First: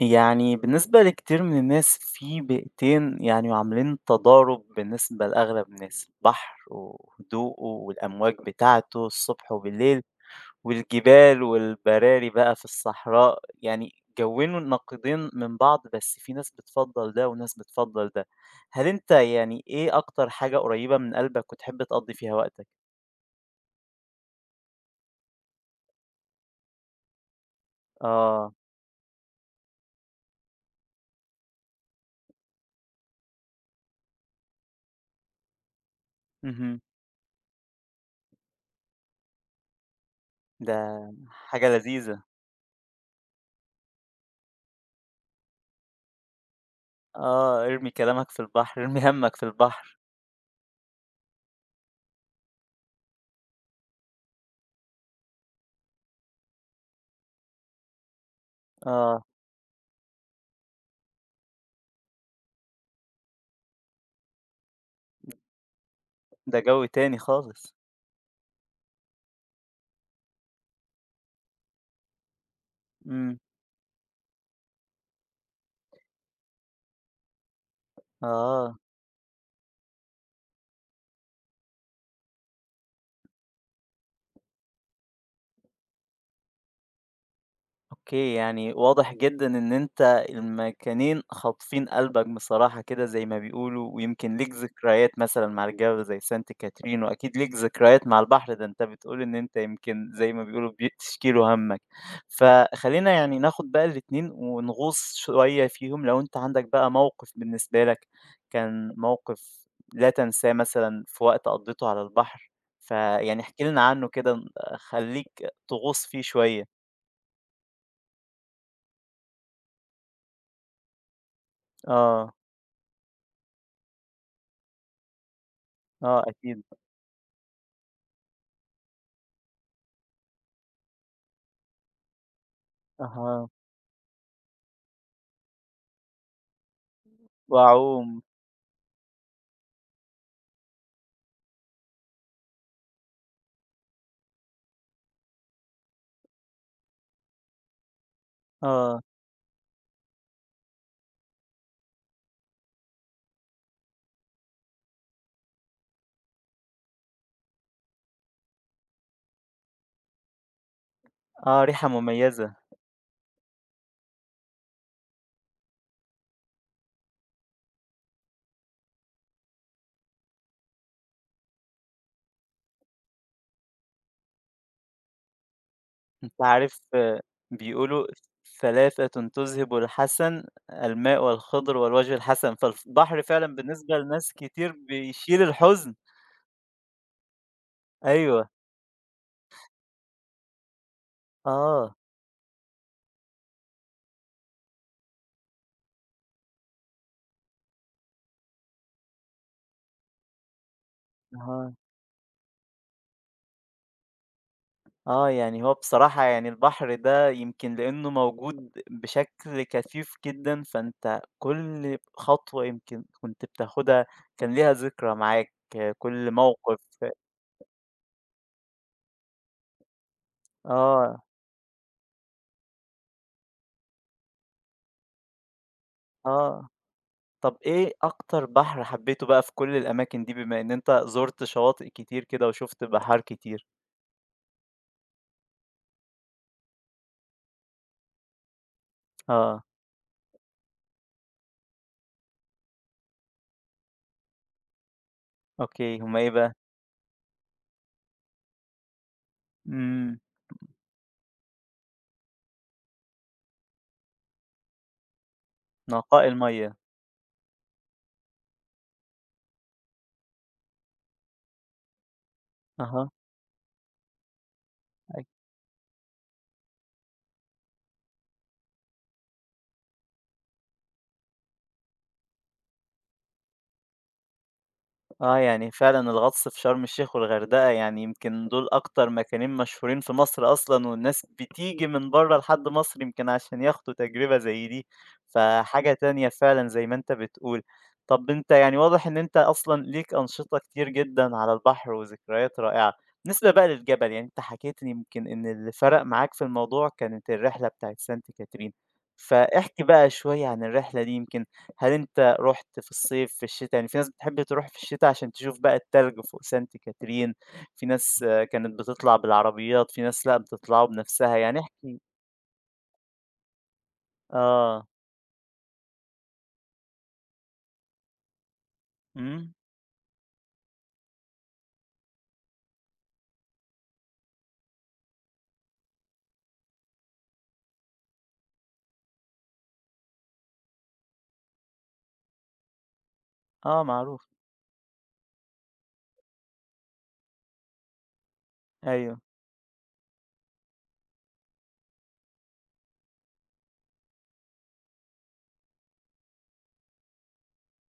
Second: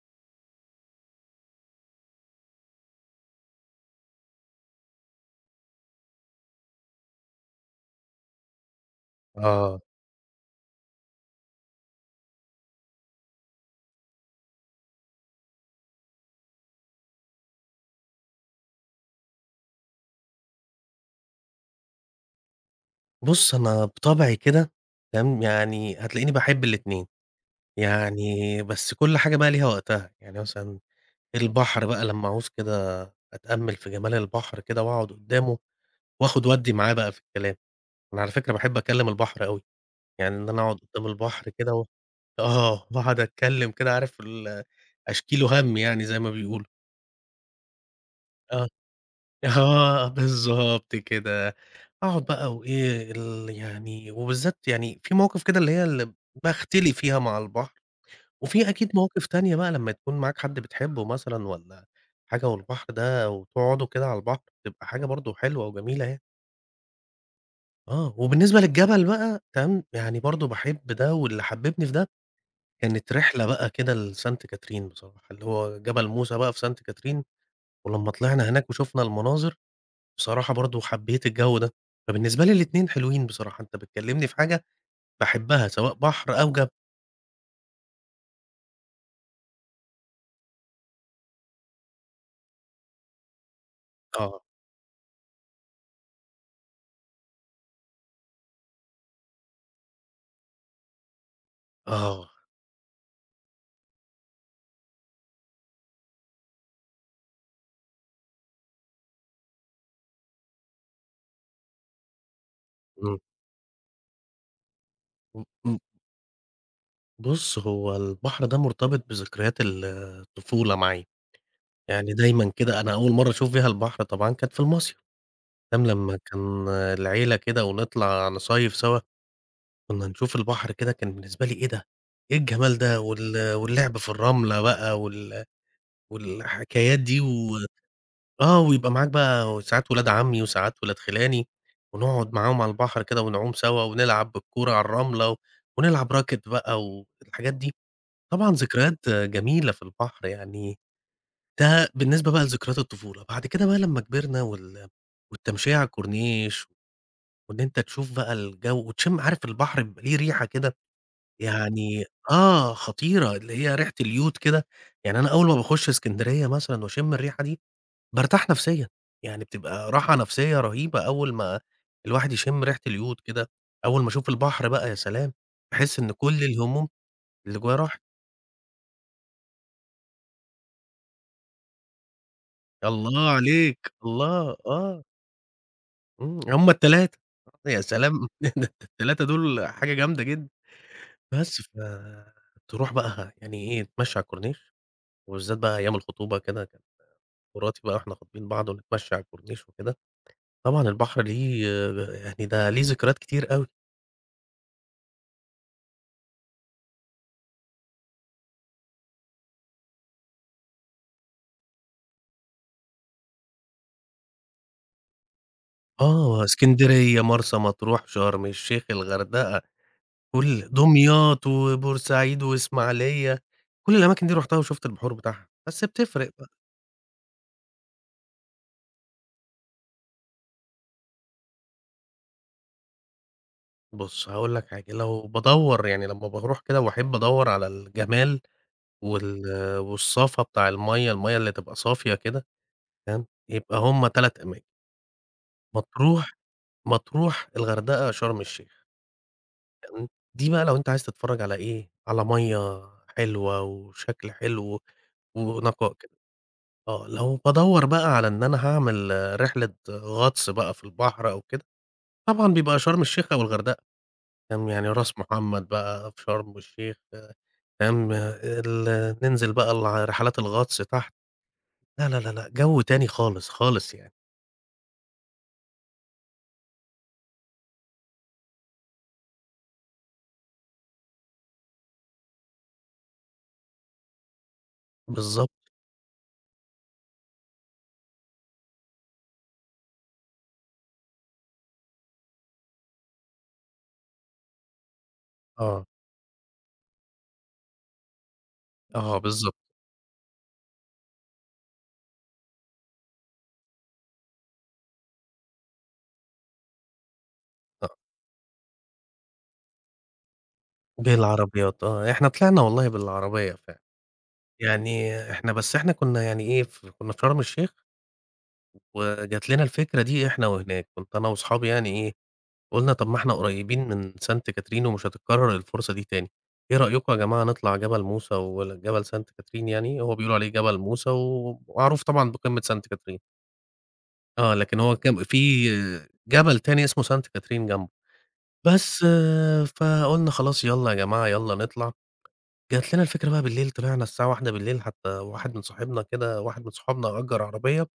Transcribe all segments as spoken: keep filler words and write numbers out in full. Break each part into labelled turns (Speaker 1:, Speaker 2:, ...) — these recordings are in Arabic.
Speaker 1: يعني بالنسبة لكتير من الناس في بيئتين يعني عاملين تضارب بالنسبة لأغلب الناس البحر وهدوءه والأمواج بتاعته الصبح
Speaker 2: آه.
Speaker 1: وبالليل والجبال والبراري بقى في الصحراء يعني كونوا النقيضين من بعض بس في ناس بتفضل ده وناس بتفضل ده. هل انت يعني ايه اكتر حاجة قريبة من قلبك وتحب تقضي فيها وقتك؟
Speaker 2: بُص، أنا بطبعي كده تمام، يعني هتلاقيني باحب الاتنين.
Speaker 1: اه،
Speaker 2: يعني بس كل حاجة بقى ليها وقتها، يعني مثلًا البحر بقى لمّا أعوز كده أتأمّل في جمال البحر كده وأقعد قدّامه وآخُد وأدّي
Speaker 1: مهم.
Speaker 2: معاه بقى في الكلام. أنا على فكرة باحب أكلّم البحر أوي. يعني إن أنا أقعد
Speaker 1: ده
Speaker 2: قدّام البحر
Speaker 1: حاجة
Speaker 2: كده و
Speaker 1: لذيذة.
Speaker 2: آه، وأقعد أتكلّم كده عارف ال أشكي له هَم يعني زي ما بيقولوا.
Speaker 1: اه، ارمي كلامك في
Speaker 2: آه.
Speaker 1: البحر، ارمي همك في البحر.
Speaker 2: آه بالضبط كده. أقعد بقى وإيه ال يعني، وبالذات يعني في مواقف كده اللي هي اللي باختلي فيها مع البحر، وفي أكيد
Speaker 1: اه،
Speaker 2: مواقف تانية بقى لمّا تكون معاك حد بتحبه مثلًا والّا حاجة والبحر ده وتقعدوا كده على البحر، بتبقى حاجة برضه حلوة وجميلة يعني.
Speaker 1: ده جو تاني خالص.
Speaker 2: آه، وبالنسبة للجبل بقى تمام، يعني برضه باحب ده، واللي حببني في ده كانت
Speaker 1: إمم.
Speaker 2: رحلة بقى كده لسانت كاترين بصراحة، اللي هو جبل موسى بقى في سانت كاترين. ولمّا طلعنا هناك
Speaker 1: آه.
Speaker 2: وشُفنا المناظر بصراحة برضه حبيت الجو ده. فبالنسبة لي الاتنين حلوين بصراحة، أنت بتكلمني في حاجة باحبها سواء بحر أو جبل.
Speaker 1: أوكي، يعني واضح جدًا إن أنت المكانين خاطفين قلبك بصراحة كده زي ما بيقولوا، ويمكن
Speaker 2: آه،
Speaker 1: ليك ذكريات مثلًا مع الجبل زي سانت كاترين، وأكيد ليك ذكريات مع البحر، ده أنت بتقول إن أنت يمكن زي ما بيقولوا بي بتشكي له همك.
Speaker 2: آه،
Speaker 1: فخلّينا يعني ناخد بقى الاتنين ونغوص شوية فيهم، لو أنت عندك بقى موقف بالنسبة لك كان موقف لا تنساه مثلًا في وقت قضيته على البحر،
Speaker 2: إمم.
Speaker 1: فيعني احكِ لنا عنه كده ن
Speaker 2: م
Speaker 1: خلّيك
Speaker 2: م
Speaker 1: تغوص فيه شوية.
Speaker 2: بُص، هو البحر ده مرتبط بذكريات ال الطفولة معايا. يعني
Speaker 1: آه.
Speaker 2: دايمًا كده، أنا أول مرّة أشوف فيها البحر طبعًا كانت في المصيف، تمام. لمّا
Speaker 1: آه أكيد.
Speaker 2: كان العيلة كده ونطلع نصيّف سوا، كنا نشوف البحر كده، كان بالنسبة لي إيه ده! إيه الجمال ده!
Speaker 1: أها.
Speaker 2: وال واللعب في الرملة بقى وال والحكايات دي. و
Speaker 1: وأعوم.
Speaker 2: آه، ويبقى معاك بقى ساعات ولاد عمي وساعات ولاد خِلاني، ونقعد معاهم على البحر كده ونعوم سوا ونلعب بالكورة على الرملة، و- ونلعب راكت بقى والحاجات دي. طبعًا
Speaker 1: آه.
Speaker 2: ذكريات جميلة في البحر يعني. ده بالنسبة بقى لذكريات الطفولة. بعد كده بقى لمّا كبرنا وال والتمشية على الكورنيش، وإن أنت تشوف بقى الجو وتشم، عارف البحر بيبقى ليه ريحة كده
Speaker 1: آه ريحة
Speaker 2: يعني.
Speaker 1: مميزة.
Speaker 2: آه، خطيرة، اللي هي ريحة اليود كده. يعني أنا أول ما باخش إسكندرية مثلًا واشم الريحة دي، بارتاح نفسيًا. يعني بتبقى راحة نفسية رهيبة أول ما الواحد يشم ريحة اليود كده. أول ما أشوف البحر بقى يا سلام! باحس إن
Speaker 1: أنت
Speaker 2: كل
Speaker 1: عارف،
Speaker 2: الهموم
Speaker 1: آه.
Speaker 2: اللي جوايا راحت.
Speaker 1: بيقولوا ثلاثةٌ تُذهِبُ الحَسَن، الماء والخضر والوجه الحسن، فالبحر
Speaker 2: الله
Speaker 1: فعلًا
Speaker 2: عليك،
Speaker 1: بالنسبة لناس
Speaker 2: الله،
Speaker 1: كتير
Speaker 2: آه،
Speaker 1: بيشيل الحزن.
Speaker 2: إمم، هُم ال3. يا سلام!
Speaker 1: أيوه.
Speaker 2: ده ال3 دول حاجة جامدة جدًا. بس،
Speaker 1: آه.
Speaker 2: فتروح بقى يعني إيه، نتمشى على الكورنيش، وبالذات بقى أيام الخطوبة كده، كان مراتي بقى وإحنا خاطبين بعض ونتمشى على الكورنيش وكده. طبعًا البحر ليه،
Speaker 1: أها.
Speaker 2: يعني ده ليه ذكريات كتير أوي.
Speaker 1: آه، يعني هو بصراحة يعني البحر ده يمكن لإنه موجود بشكل كثيف جدًا، فأنت كل خطوة يمكن كنت بتاخدها كان ليها ذكرى معاك، آه، كل
Speaker 2: آه،
Speaker 1: موقف.
Speaker 2: إسكندرية، مرسى مطروح، شرم الشيخ، الغردقة، كل
Speaker 1: آه.
Speaker 2: دمياط وبورسعيد وإسماعيلية، كل الأماكن دي رُحتها وشُفت البحور بتاعها، بس بتفرق بقى.
Speaker 1: آه، طب إيه أكتر بحر حبيته بقى في كل الأماكن دي، بما إن أنت زُرت شواطئ كتير كده وشُفت بحار كتير؟
Speaker 2: بُص، هاقول لك حاجة، لو بادوّر يعني لمّا باروح كده وأحب أدوّر على الجمال وال
Speaker 1: آه،
Speaker 2: والصفا بتاع المَيّة، المَيّة اللي تبقى صافية كده، فاهم، يبقى هُم ثلاث أماكن،
Speaker 1: أوكي، هُم إيه
Speaker 2: مطروح
Speaker 1: بقى؟
Speaker 2: مطروح، الغردقة، شرم الشيخ، تمام.
Speaker 1: إمم،
Speaker 2: دي بقى لو أنت عايز تتفرّج على إيه، على مَيّة حلوة وشكل حلو ونقاء كده.
Speaker 1: نقاء المَيّة.
Speaker 2: آه، لو بادوّر بقى على إن أنا هاعمل رحلة غطس بقى في البحر أو كده، طبعًا بيبقى شرم
Speaker 1: أها.
Speaker 2: الشيخ أو الغردقة، فاهم. يعني راس محمد بقى في شرم الشيخ، فاهم، ال ننزل بقى الع رحلات الغطس تحت. لا، لا، لا، لأ، جو تاني خالص، خالص يعني.
Speaker 1: آه، يعني فعلًا الغطس في شرم الشيخ والغردقة يعني يمكن دول أكتر مكانين مشهورين في مصر أصلًا، والناس بتيجي من برّه لحد مصر يمكن عشان ياخدوا تجربة زي دي،
Speaker 2: بالضبط،
Speaker 1: فحاجة تانية فعلًا زي ما أنت بتقول. طب أنت يعني واضح إن أنت أصلًا ليك أنشطة كتير جدًا على البحر وذكريات رائعة. بالنسبة بقى للجبل، يعني أنت حكيت لي يمكن إن اللي
Speaker 2: آه،
Speaker 1: فرق معاك في الموضوع كانت الرحلة بتاعة سانت كاترين،
Speaker 2: آه، بالضبط،
Speaker 1: فاحكِ بقى شوية عن الرحلة دي. يمكن هل أنت رُحت في الصيف، في الشتا؟ يعني في ناس بتحب تروح في الشتا عشان تشوف بقى التلج فوق سانت كاترين، في
Speaker 2: آه،
Speaker 1: ناس آه، كانت بتطلع بالعربيات، في ناس لأ بتطلعه بنفسها، يعني احكِ
Speaker 2: بالعربيات.
Speaker 1: لي.
Speaker 2: آه، إحنا طلعنا والله بالعربية فعلًا.
Speaker 1: آه.
Speaker 2: يعني إحنا بس إحنا كنا يعني إيه، ف كنا في شرم الشيخ وجات
Speaker 1: إمم.
Speaker 2: لنا الفكرة دي إحنا وهناك، كنت أنا وأصحابي يعني إيه، قُلنا طب ما إحنا قريبين من سانت كاترين ومش هتتكرر الفرصة دي تاني، إيه رأيكم يا جماعة نطلع جبل موسى وجبل سانت كاترين يعني، هو بيقولوا عليه جبل موسى ومعروف طبعًا بقمة سانت كاترين،
Speaker 1: آه معروف.
Speaker 2: آه، لكن هو كم في جبل تاني اسمه سانت كاترين جنبه، بس
Speaker 1: أيوه.
Speaker 2: آه، فقُلنا خلاص يالّا يا جماعة يالّا نطلع. جات لنا الفكرة بقى بالليل، طلعنا الساعة واحد، حتى واحد من صاحبنا كده، واحد من صحابنا أجر عربية،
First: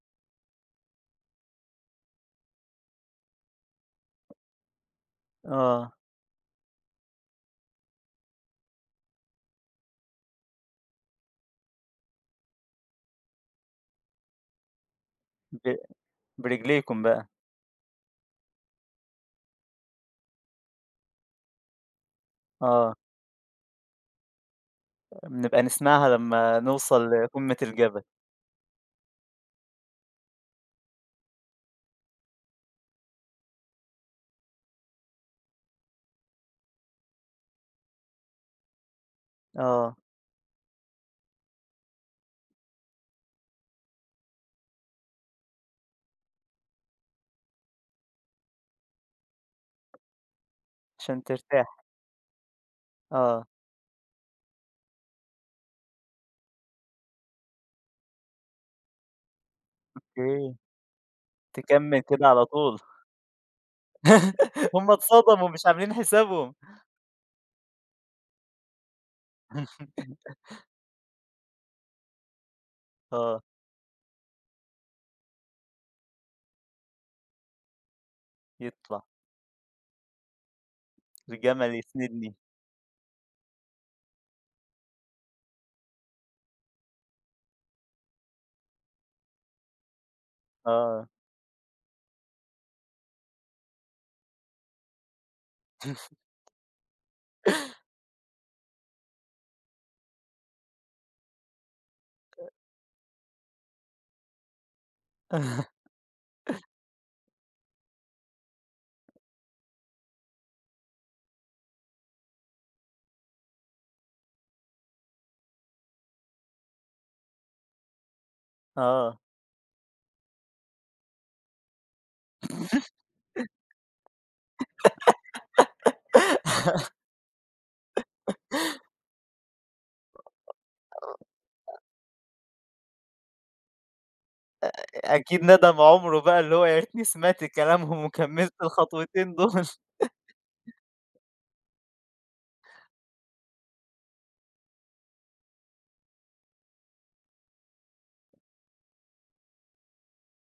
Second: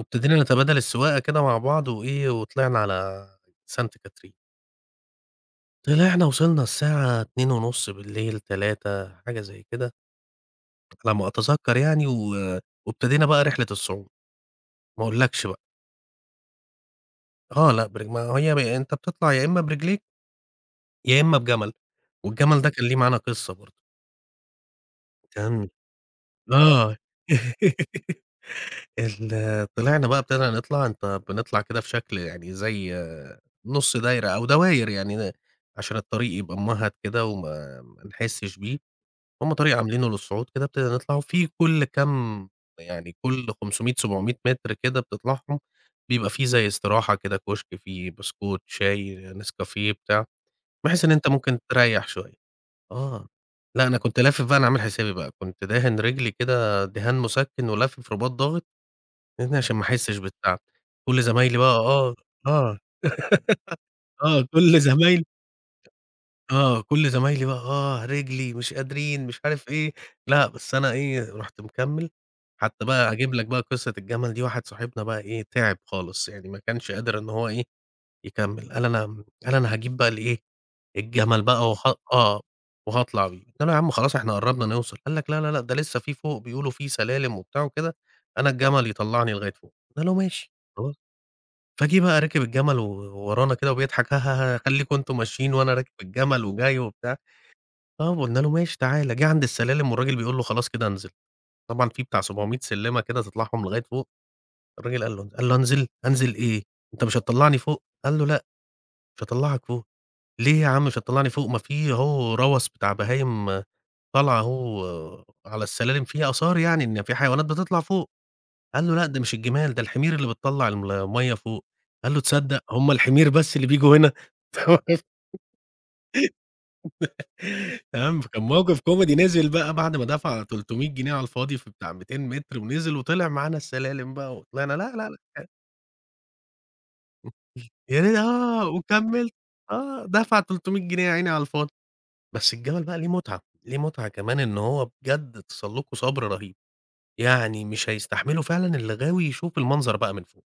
Speaker 2: وابتدينا نتبادل السواقة كده مع بعض وإيه، وطلعنا على سانت كاترين.
Speaker 1: آه.
Speaker 2: طلعنا وصلنا الساعة اتنين ونص، تلاتة حاجة زي كده، على ما أتذكر يعني، و وابتدينا بقى رحلة الصعود، ما أقولكش بقى.
Speaker 1: ب برجليكم بقى.
Speaker 2: آه لأ، برج ما هي ب أنت بتطلع يا إما برجليك، يا إما بجمل. والجمل ده إمم، كان
Speaker 1: آه،
Speaker 2: ليه معانا قصة برضه،
Speaker 1: بنبقى
Speaker 2: كان
Speaker 1: نسمعها لمّا
Speaker 2: آه.
Speaker 1: نوصل لقمة الجبل.
Speaker 2: آه، ال طلعنا بقى، ابتدينا نطلع، أنت بنطلع كده في شكل يعني زي آه، نُص دايرة أو دواير يعني عشان الطريق يبقى ممهد كده وما ما نحسش بيه. هم طريق
Speaker 1: آه،
Speaker 2: عاملينه للصعود كده. ابتدينا نطلع وفي كل كام يعني كل خمسمئة، سبعمئة متر كده بتطلعهم، بيبقى في زي استراحة كده، كشك فيه بسكوت، شاي، نسكافيه، بتاع، بحيث إن
Speaker 1: عشان
Speaker 2: أنت ممكن
Speaker 1: ترتاح.
Speaker 2: تريّح شوية. آه.
Speaker 1: آه.
Speaker 2: لأ، أنا كنت لافف بقى، أنا عامل حسابي بقى، كنت داهن رجلي كده دهان مسكن ولافف رباط ضاغط، لإن عشان ما أحسش
Speaker 1: أوكي،
Speaker 2: بالتعب. كل زمايلي بقى
Speaker 1: تكمّل
Speaker 2: آه،
Speaker 1: كده على طول.
Speaker 2: آه، آه، كل
Speaker 1: هُم
Speaker 2: زمايلي
Speaker 1: اتصدموا مش عاملين حسابهم.
Speaker 2: آه، كل زمايلي بقى آه، رجلي مش قادرين مش عارف إيه. لأ بس أنا إيه، رُحت مكمّل. حتى بقى هاجيب
Speaker 1: آه.
Speaker 2: لك بقى قصة الجمل دي، واحد صاحبنا بقى إيه، تعب خالص يعني ما كانش قادر إن هو إيه، يكمّل، قال
Speaker 1: يطلع
Speaker 2: أنا م قال أنا هاجيب بقى الإيه، الجمل بقى
Speaker 1: الجمل
Speaker 2: وه
Speaker 1: يسندني.
Speaker 2: آه، وهاطلع بيه. قُلت له: "يا عم خلاص إحنا قرّبنا نوصل." قال لك: "لا، لا، لأ، ده لسه في فوق بيقولوا في سلالم وبتاع وكده، أنا الجمل يطلّعني لغاية فوق." قُلنا له: "ماشي خلاص."
Speaker 1: آه.
Speaker 2: فجِه بقى راكب الجمل و ورانا كده وبيضحك ها، ها، ها، "خليكم أنتم ماشيين وأنا راكب الجمل وجاي وبتاع." آه، وقُلنا له: "ماشي تعالَ." جه عند السلالم والراجل بيقول له: "خلاص كده انزل." طبعًا في بتاع سبعمية سلِّمة كده تطلعهم لغاية فوق. الراجل قال له قال له: "أنزل؟ أنزل إيه؟ أنت مش هتطلّعني فوق؟" قال له: "لأ، مش هاطلّعك فوق." "ليه يا عم مش هتطلّعني فوق؟ ما في أهو روَس بتاع بهايم آه، طالعة أهو آه، على السلالم، فيها آثار يعني إن في حيوانات بتطلع فوق." قال له: "لأ،
Speaker 1: آه.
Speaker 2: ده مش الجمال، ده الحمير اللي بتطلّع الم المَيّة فوق." قال له: "تصدق هم الحمير بس اللي بييجوا هنا؟" تمام. فكان موقف كوميدي، نزل بقى بعد ما دفع تلتمية جنيه على الفاضي في بتاع مئتين متر، ونزل وطلع معانا السلالم بقى وطلعنا. لا، لا، لأ،
Speaker 1: أكيد ندم عُمره بقى اللي هو يا ريتني سمعت
Speaker 2: يا
Speaker 1: كلامهم
Speaker 2: ريت
Speaker 1: وكمّلت
Speaker 2: آه،
Speaker 1: الخطوتين
Speaker 2: وكمّلت
Speaker 1: دول.
Speaker 2: آه، دفع تلتمية جنيه يا عيني على الفاضي. بس الجَمَل بقى ليه متعة، ليه متعة كمان، إن هو بجد تسلُّقه صبر رهيب. يعني مش هيستحمله فعلًا اللي غاوي يشوف المنظر بقى من فوق.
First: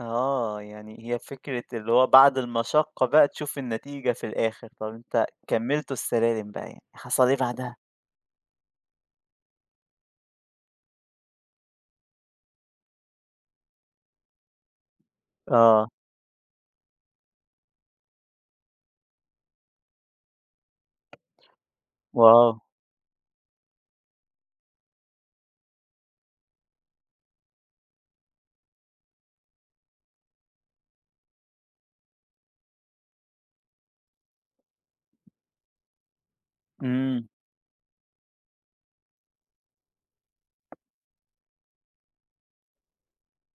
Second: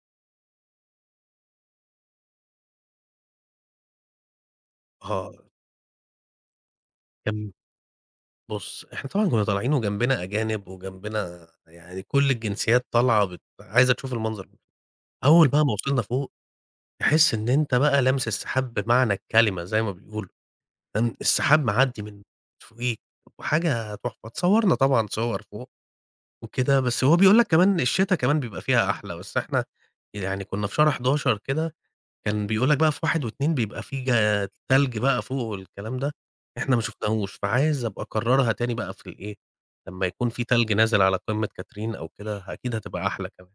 Speaker 1: آه. يعني هي فكرة اللي هو بعد المشقة بقى تشوف النتيجة في الآخر. طب أنت
Speaker 2: آه،
Speaker 1: كمّلتوا السلالم بقى يعني، حصل إيه
Speaker 2: كان
Speaker 1: بعدها؟
Speaker 2: بُص، إحنا طبعًا كُنّا طالعين وجنبنا أجانب وجنبنا يعني كل الجنسيات طالعة بت عايزة تشوف المنظر ده. أول بقى ما
Speaker 1: آه.
Speaker 2: وصلنا فوق، تحس إن أنت بقى لامس السحاب بمعنى الكلمة زي ما بيقولوا، كان السحاب معدّي من
Speaker 1: واو!
Speaker 2: فوقيك، وحاجة تحفة. اتصوّرنا طبعًا صور فوق وكده، بس هو بيقول لك كمان الشتا كمان بيبقى فيها أحلى، بس إحنا يعني كنا في شهر أحد عشر كده، كان بيقول لك بقى في واحد و2 بيبقى في جا تلج بقى فوق والكلام ده، إحنا ما
Speaker 1: إمم.
Speaker 2: شُفناهوش، فعايز أبقى أكرّرها تاني بقى في الإيه، لمّا يكون في تلج نازل على قمة كاترين أو كده، أكيد هتبقى أحلى كمان.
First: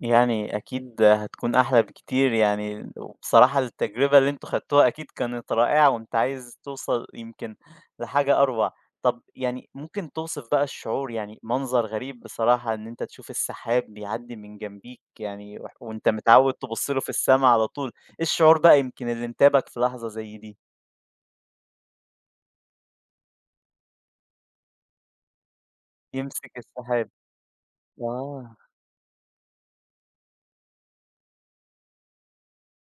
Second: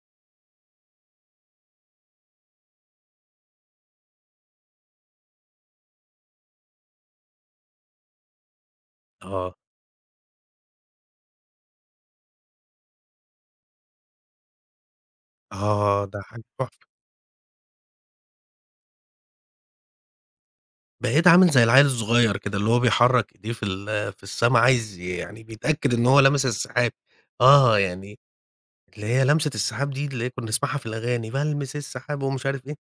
Speaker 1: يعني أكيد هتكون أحلى بكتير يعني، وبصراحة التجربة اللي أنتم خدتوها أكيد كانت رائعة، وأنت عايز توصل يمكن لحاجة أروع. طب
Speaker 2: آه،
Speaker 1: يعني ممكن توصف بقى الشعور، يعني منظر غريب بصراحة إن أنت تشوف السحاب بيعدّي من جنبيك يعني وح
Speaker 2: آه،
Speaker 1: وأنت
Speaker 2: ده حاجة
Speaker 1: متعوّد تبُص
Speaker 2: تحفة.
Speaker 1: له في السما على طول، إيه الشعور بقى يمكن اللي انتابك في لحظة زي دي؟
Speaker 2: بقيت عامل زي العيّل الصغيّر كده، اللي هو بيحرّك إيديه في ال في السما، عايز ي- يعني بيتأكد إن هو لمس
Speaker 1: يمسك
Speaker 2: السحاب.
Speaker 1: السحاب.
Speaker 2: آه، يعني
Speaker 1: آه.
Speaker 2: اللي هي لمسة السحاب دي اللي هي كنّا نسمعها في الأغاني، بالمس السحاب ومش عارف إيه،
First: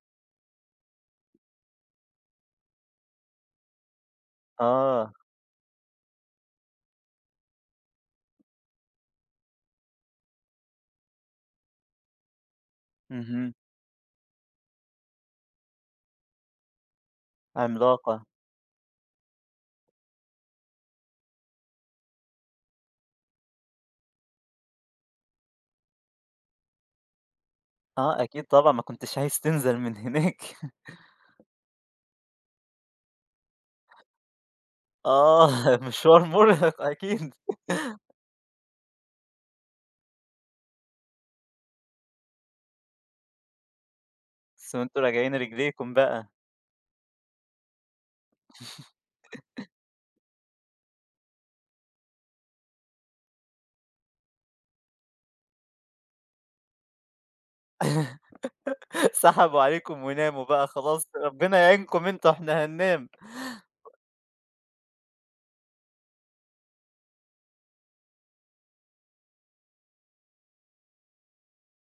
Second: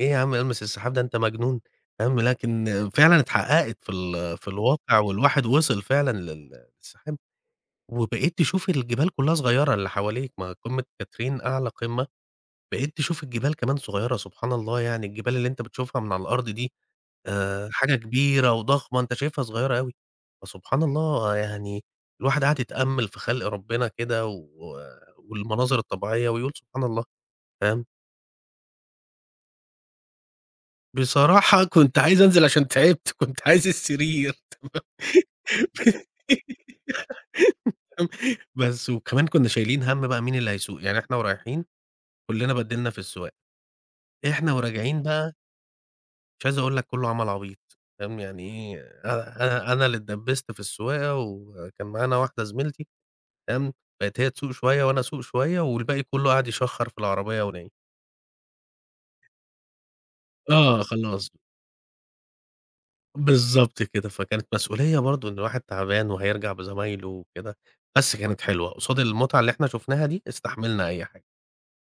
Speaker 2: إيه يا عم ألمس السحاب ده أنت مجنون، فاهم. لكن فعلًا اتحققت في ال في الواقع،
Speaker 1: آه.
Speaker 2: والواحد وصل فعلًا لل للسحاب، وبقيت تشوف الجبال كلّها صغيّرة اللي حواليك، ما قمة كاترين أعلى قمة. بقيت تشوف
Speaker 1: اهم.
Speaker 2: الجبال كمان صغيرة. سبحان الله، يعني الجبال اللي أنت بتشوفها من على الأرض دي آآ، حاجة
Speaker 1: عملاقة.
Speaker 2: كبيرة وضخمة، أنت شايفها صغيرة أوي. فسبحان الله يعني. الواحد قعد يتأمل في خلق ربنا كده و والمناظر الطبيعية ويقول سبحان الله، فاهم؟
Speaker 1: آه أكيد طبعًا، ما كنتش عايز تنزل من هناك.
Speaker 2: بصراحة كنت عايز أنزل عشان تعبت، كنت عايز السرير.
Speaker 1: آه. مشوار مرهق أكيد.
Speaker 2: تمام. بس وكمان كنا شايلين هَم بقى مين اللي هيسوق، يعني إحنا ورايحين كلنا بَدّلنا في السواقة، إحنا
Speaker 1: بس وأنتم
Speaker 2: وراجعين بقى،
Speaker 1: راجعين رجليكم بقى.
Speaker 2: مش عايز أقول لك كلّه عمل عبيط، فاهم. يعني إيه، أنا أنا أنا اللي اتدبّست في السواقة وكان معانا واحدة زميلتي، تمام. بقت هي تسوق شوية وأنا أسوق شوية والباقي كلّه قعد يشخّر في العربية ونايم.
Speaker 1: سحبوا عليكم وناموا بقى
Speaker 2: آه، فخلاص
Speaker 1: خلاص،
Speaker 2: خلاص.
Speaker 1: ربنا يعينكم أنتم إحنا هننام.
Speaker 2: بالضبط كده. فكانت مسؤولية برضه إن الواحد تعبان وهيرجع بزمايله وكده. بس كانت حلوة، قصاد المتعة اللي إحنا شُفناها دي استحملنا أي حاجة.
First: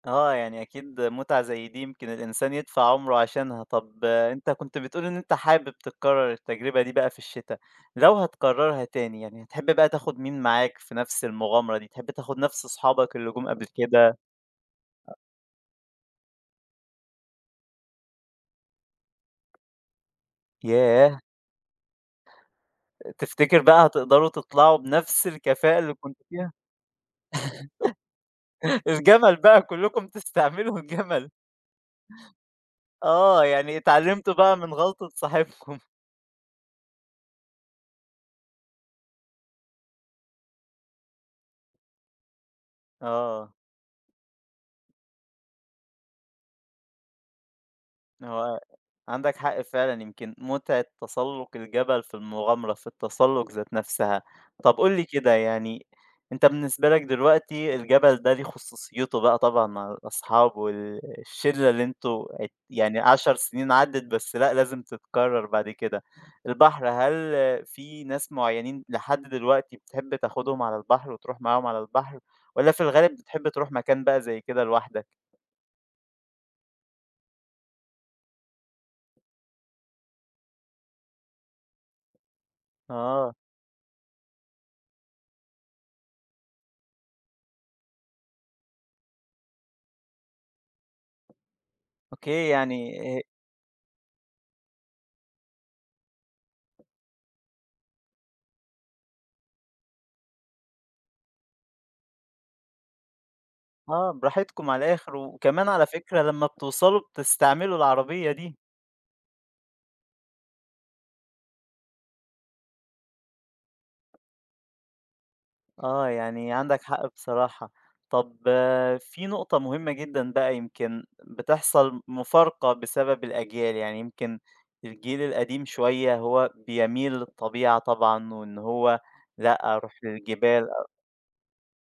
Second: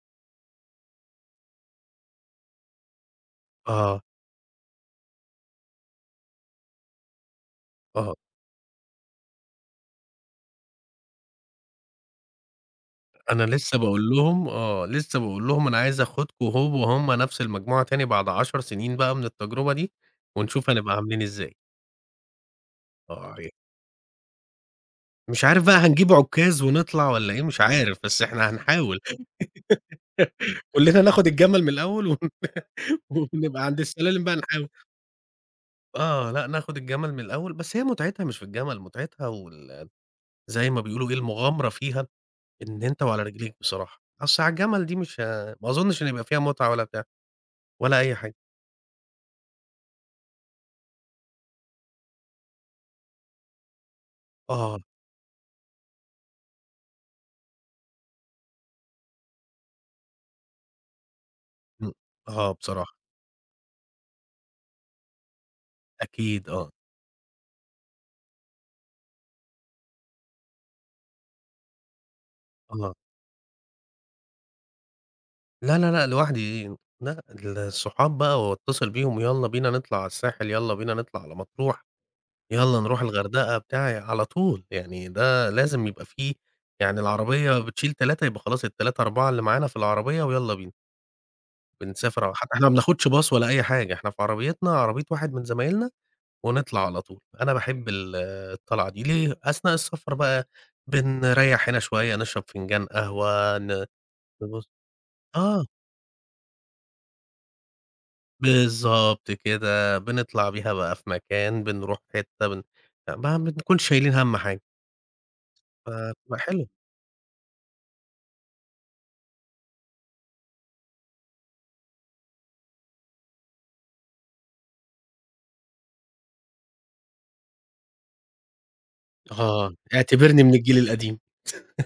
Speaker 1: آه، يعني أكيد متعة زي دي يمكن الإنسان يدفع عمره عشانها. طب
Speaker 2: آه،
Speaker 1: آه، أنت كنت بتقول إن أنت حابب تكرر التجربة دي بقى في الشتا، لو
Speaker 2: آه.
Speaker 1: هتكررها تاني يعني هتحب بقى تاخد مين معاك في نفس المغامرة دي؟ تحب تاخد نفس أصحابك اللي
Speaker 2: أنا
Speaker 1: جُم قبل
Speaker 2: لسه باقول
Speaker 1: كده؟
Speaker 2: لهم آه، لسه باقول لهم أنا عايز آخدكم هو وهُم نفس المجموعة تاني بعد عشر سنين بقى من التجربة دي، ونشوف هنبقى
Speaker 1: ياه!
Speaker 2: عاملين إزاي. آه، ي
Speaker 1: تفتكر بقى هتقدروا تطلعوا بنفس
Speaker 2: مش عارف بقى
Speaker 1: الكفاءة اللي
Speaker 2: هنجيب
Speaker 1: كنتوا فيها؟
Speaker 2: عكاز ونطلع والّا إيه مش عارف، بس إحنا هنحاول.
Speaker 1: الجمل بقى كلكم تستعملوا
Speaker 2: كلنا ناخد
Speaker 1: الجمل.
Speaker 2: الجمل من الأول ون
Speaker 1: آه،
Speaker 2: ونبقى
Speaker 1: يعني
Speaker 2: عند السلالم
Speaker 1: اتعلمتوا
Speaker 2: بقى
Speaker 1: بقى
Speaker 2: نحاول.
Speaker 1: من غلطة صاحبكم.
Speaker 2: آه، لأ ناخد الجمل من الأول. بس هي متعتها مش في الجمل، متعتها وال زي ما بيقولوا إيه، المغامرة فيها إن أنت وعلى
Speaker 1: آه.
Speaker 2: رجليك بصراحة، أصل على الجمل دي مش ه ما أظنش إن يبقى فيها متعة ولا بتاع ولا أي حاجة.
Speaker 1: هو عندك حق فعلا يمكن متعة تسلق الجبل في المغامرة في التسلق ذات نفسها. طب
Speaker 2: آه،
Speaker 1: قول لي كده يعني انت بالنسبة لك دلوقتي الجبل ده ليه خصوصيته بقى طبعا مع الأصحاب والشلة اللي
Speaker 2: إمم،
Speaker 1: انتوا عت-
Speaker 2: آه بصراحة.
Speaker 1: يعني عشر سنين عدت بس لا لازم تتكرر بعد كده.
Speaker 2: أكيد آه،
Speaker 1: البحر، هل في ناس معينين لحد دلوقتي بتحب تاخدهم على البحر وتروح معاهم على البحر، ولا في
Speaker 2: آه.
Speaker 1: الغالب بتحب تروح مكان بقى زي كده لوحدك؟
Speaker 2: لا، لا، لأ، لوحدي إيه؟ لأ، الصحاب بقى، وأتصل بيهم يالّا بينا نطلع على الساحل، يالّا بينا نطلع على مطروح، يالّا نروح
Speaker 1: اه،
Speaker 2: الغردقة، بتاع، على طول. يعني ده لازم يبقى فيه، يعني العربية بتشيل تلاتة يبقى خلاص ال3، أربعة اللي معانا في العربية ويالّا بينا. بنسافر على-
Speaker 1: اوكي،
Speaker 2: حتى إحنا ما
Speaker 1: يعني
Speaker 2: بناخدش باص ولا أي حاجة، إحنا في عربيتنا، عربية واحد من زمايلنا، ونطلع على طول. أنا باحب ال الطلعة دي ليه؟ أثناء السفر بقى بنريّح هنا شوية، نشرب فنجان قهوة، ن
Speaker 1: آه،
Speaker 2: نبُص.
Speaker 1: براحتكم على الآخر،
Speaker 2: آه.
Speaker 1: وكمان على فكرة لمّا بتوصلوا بتستعملوا العربية دي.
Speaker 2: بالضبط كده. بنطلع بيها بقى في مكان، بنروح حتّة، بن ما بنكونش شايلين هَم حاجة،
Speaker 1: آه،
Speaker 2: فبتبقى
Speaker 1: يعني
Speaker 2: حلوة.
Speaker 1: عندك حق بصراحة. طب آه، في نقطة مهمة جدًا بقى يمكن بتحصل مفارقة بسبب الأجيال، يعني يمكن الجيل القديم شوية هو بيميل للطبيعة طبعًا، وإن هو
Speaker 2: آه،
Speaker 1: لأ، أروح
Speaker 2: اعتبرني من
Speaker 1: للجبال.
Speaker 2: الجيل القديم،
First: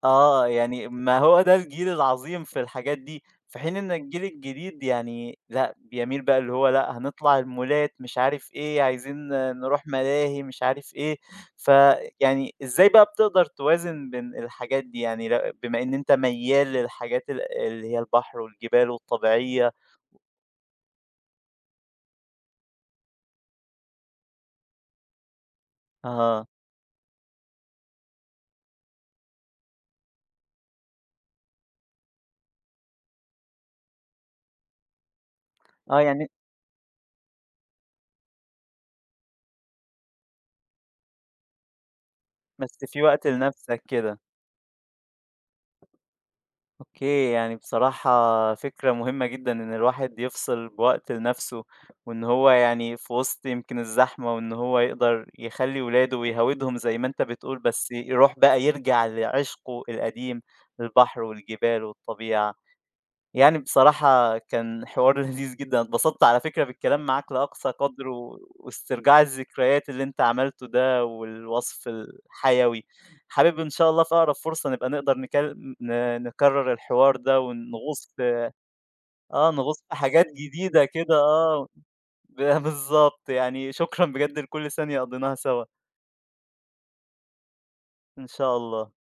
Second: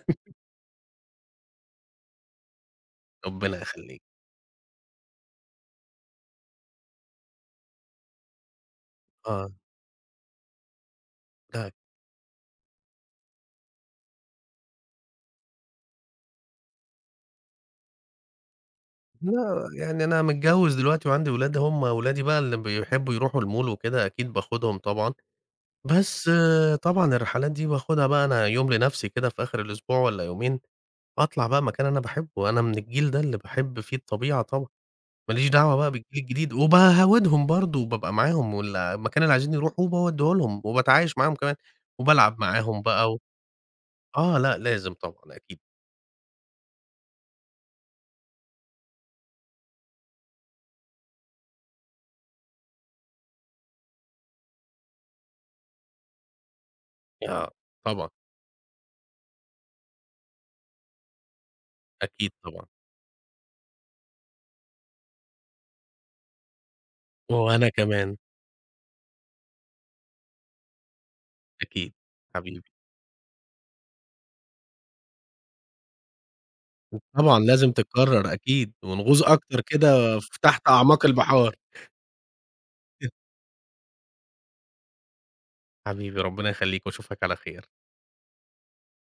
Speaker 1: آه، يعني ما هو ده الجيل العظيم في الحاجات دي،
Speaker 2: ربنا
Speaker 1: في حين إن
Speaker 2: يخلّيك.
Speaker 1: الجيل الجديد يعني لأ، بيميل بقى اللي هو لأ، هنطلع المولات مش عارف إيه، عايزين
Speaker 2: آه،
Speaker 1: نروح ملاهي مش عارف إيه،
Speaker 2: ده
Speaker 1: فيعني إزاي بقى بتقدر توازن بين الحاجات دي؟ يعني ل بما إن أنت ميّال للحاجات ال اللي هي البحر والجبال
Speaker 2: لأ،
Speaker 1: والطبيعية.
Speaker 2: يعني أنا متجوّز دلوقتي وعندي ولاد، هم ولادي بقى اللي بيحبّوا يروحوا الmall وكده، أكيد باخدهم طبعًا. بس
Speaker 1: أها.
Speaker 2: آه، طبعًا الرحلات دي باخدها بقى أنا يوم لنَفْسي كده في آخر الأسبوع والّا يومين، أطلع بقى مكان أنا باحبّه. أنا من الجيل ده اللي باحب فيه الطبيعة طبعًا. ما ليش دعوة بقى
Speaker 1: آه،
Speaker 2: بالجيل
Speaker 1: يعني
Speaker 2: الجديد، وباهاودهم برضه وبابقى معاهم، والمكان اللي عايزين يروحوه باودّيه لهم، وباتعايش معاهم كمان، وبالعب
Speaker 1: بس
Speaker 2: معاهم
Speaker 1: في
Speaker 2: بقى و
Speaker 1: وقت لنَفْسك كده.
Speaker 2: آه لأ لازم طبعًا أكيد.
Speaker 1: أوكي، يعني بصراحة فكرة مهمة جدًا إن الواحد يفصل بوقت لنَفْسه، وإن هو يعني في وسط يمكن الزحمة وإن هو يقدر يخلّي ولاده ويهوّدهم زي ما أنت
Speaker 2: آه
Speaker 1: بتقول، بس
Speaker 2: طبعًا،
Speaker 1: يروح بقى يرجع لعشقه القديم، البحر والجبال
Speaker 2: أكيد
Speaker 1: والطبيعة.
Speaker 2: طبعًا.
Speaker 1: يعني بصراحة كان حوار لذيذ جدًا، أنا اتبسطت على فكرة بالكلام معاك
Speaker 2: وأنا
Speaker 1: لأقصى قدر،
Speaker 2: كمان
Speaker 1: و واسترجاع الذكريات اللي أنت عملته ده والوصف
Speaker 2: أكيد حبيبي.
Speaker 1: الحيوي. حابب إن شاء الله في أقرب فرصة نبقى نقدر نكل ن نكرر الحوار ده
Speaker 2: طبعًا لازم
Speaker 1: ونغوص
Speaker 2: تتكرر
Speaker 1: في
Speaker 2: أكيد، ونغوص
Speaker 1: آه،
Speaker 2: أكتر
Speaker 1: نغوص في
Speaker 2: كده
Speaker 1: حاجات
Speaker 2: في تحت
Speaker 1: جديدة
Speaker 2: أعماق
Speaker 1: كده
Speaker 2: البحار.
Speaker 1: آه، ب بالضبط، يعني شكرًا بجد لكل ثانية قضيناها سوا،
Speaker 2: حبيبي ربنا يخليك واشوفك على خير.
Speaker 1: إن شاء الله.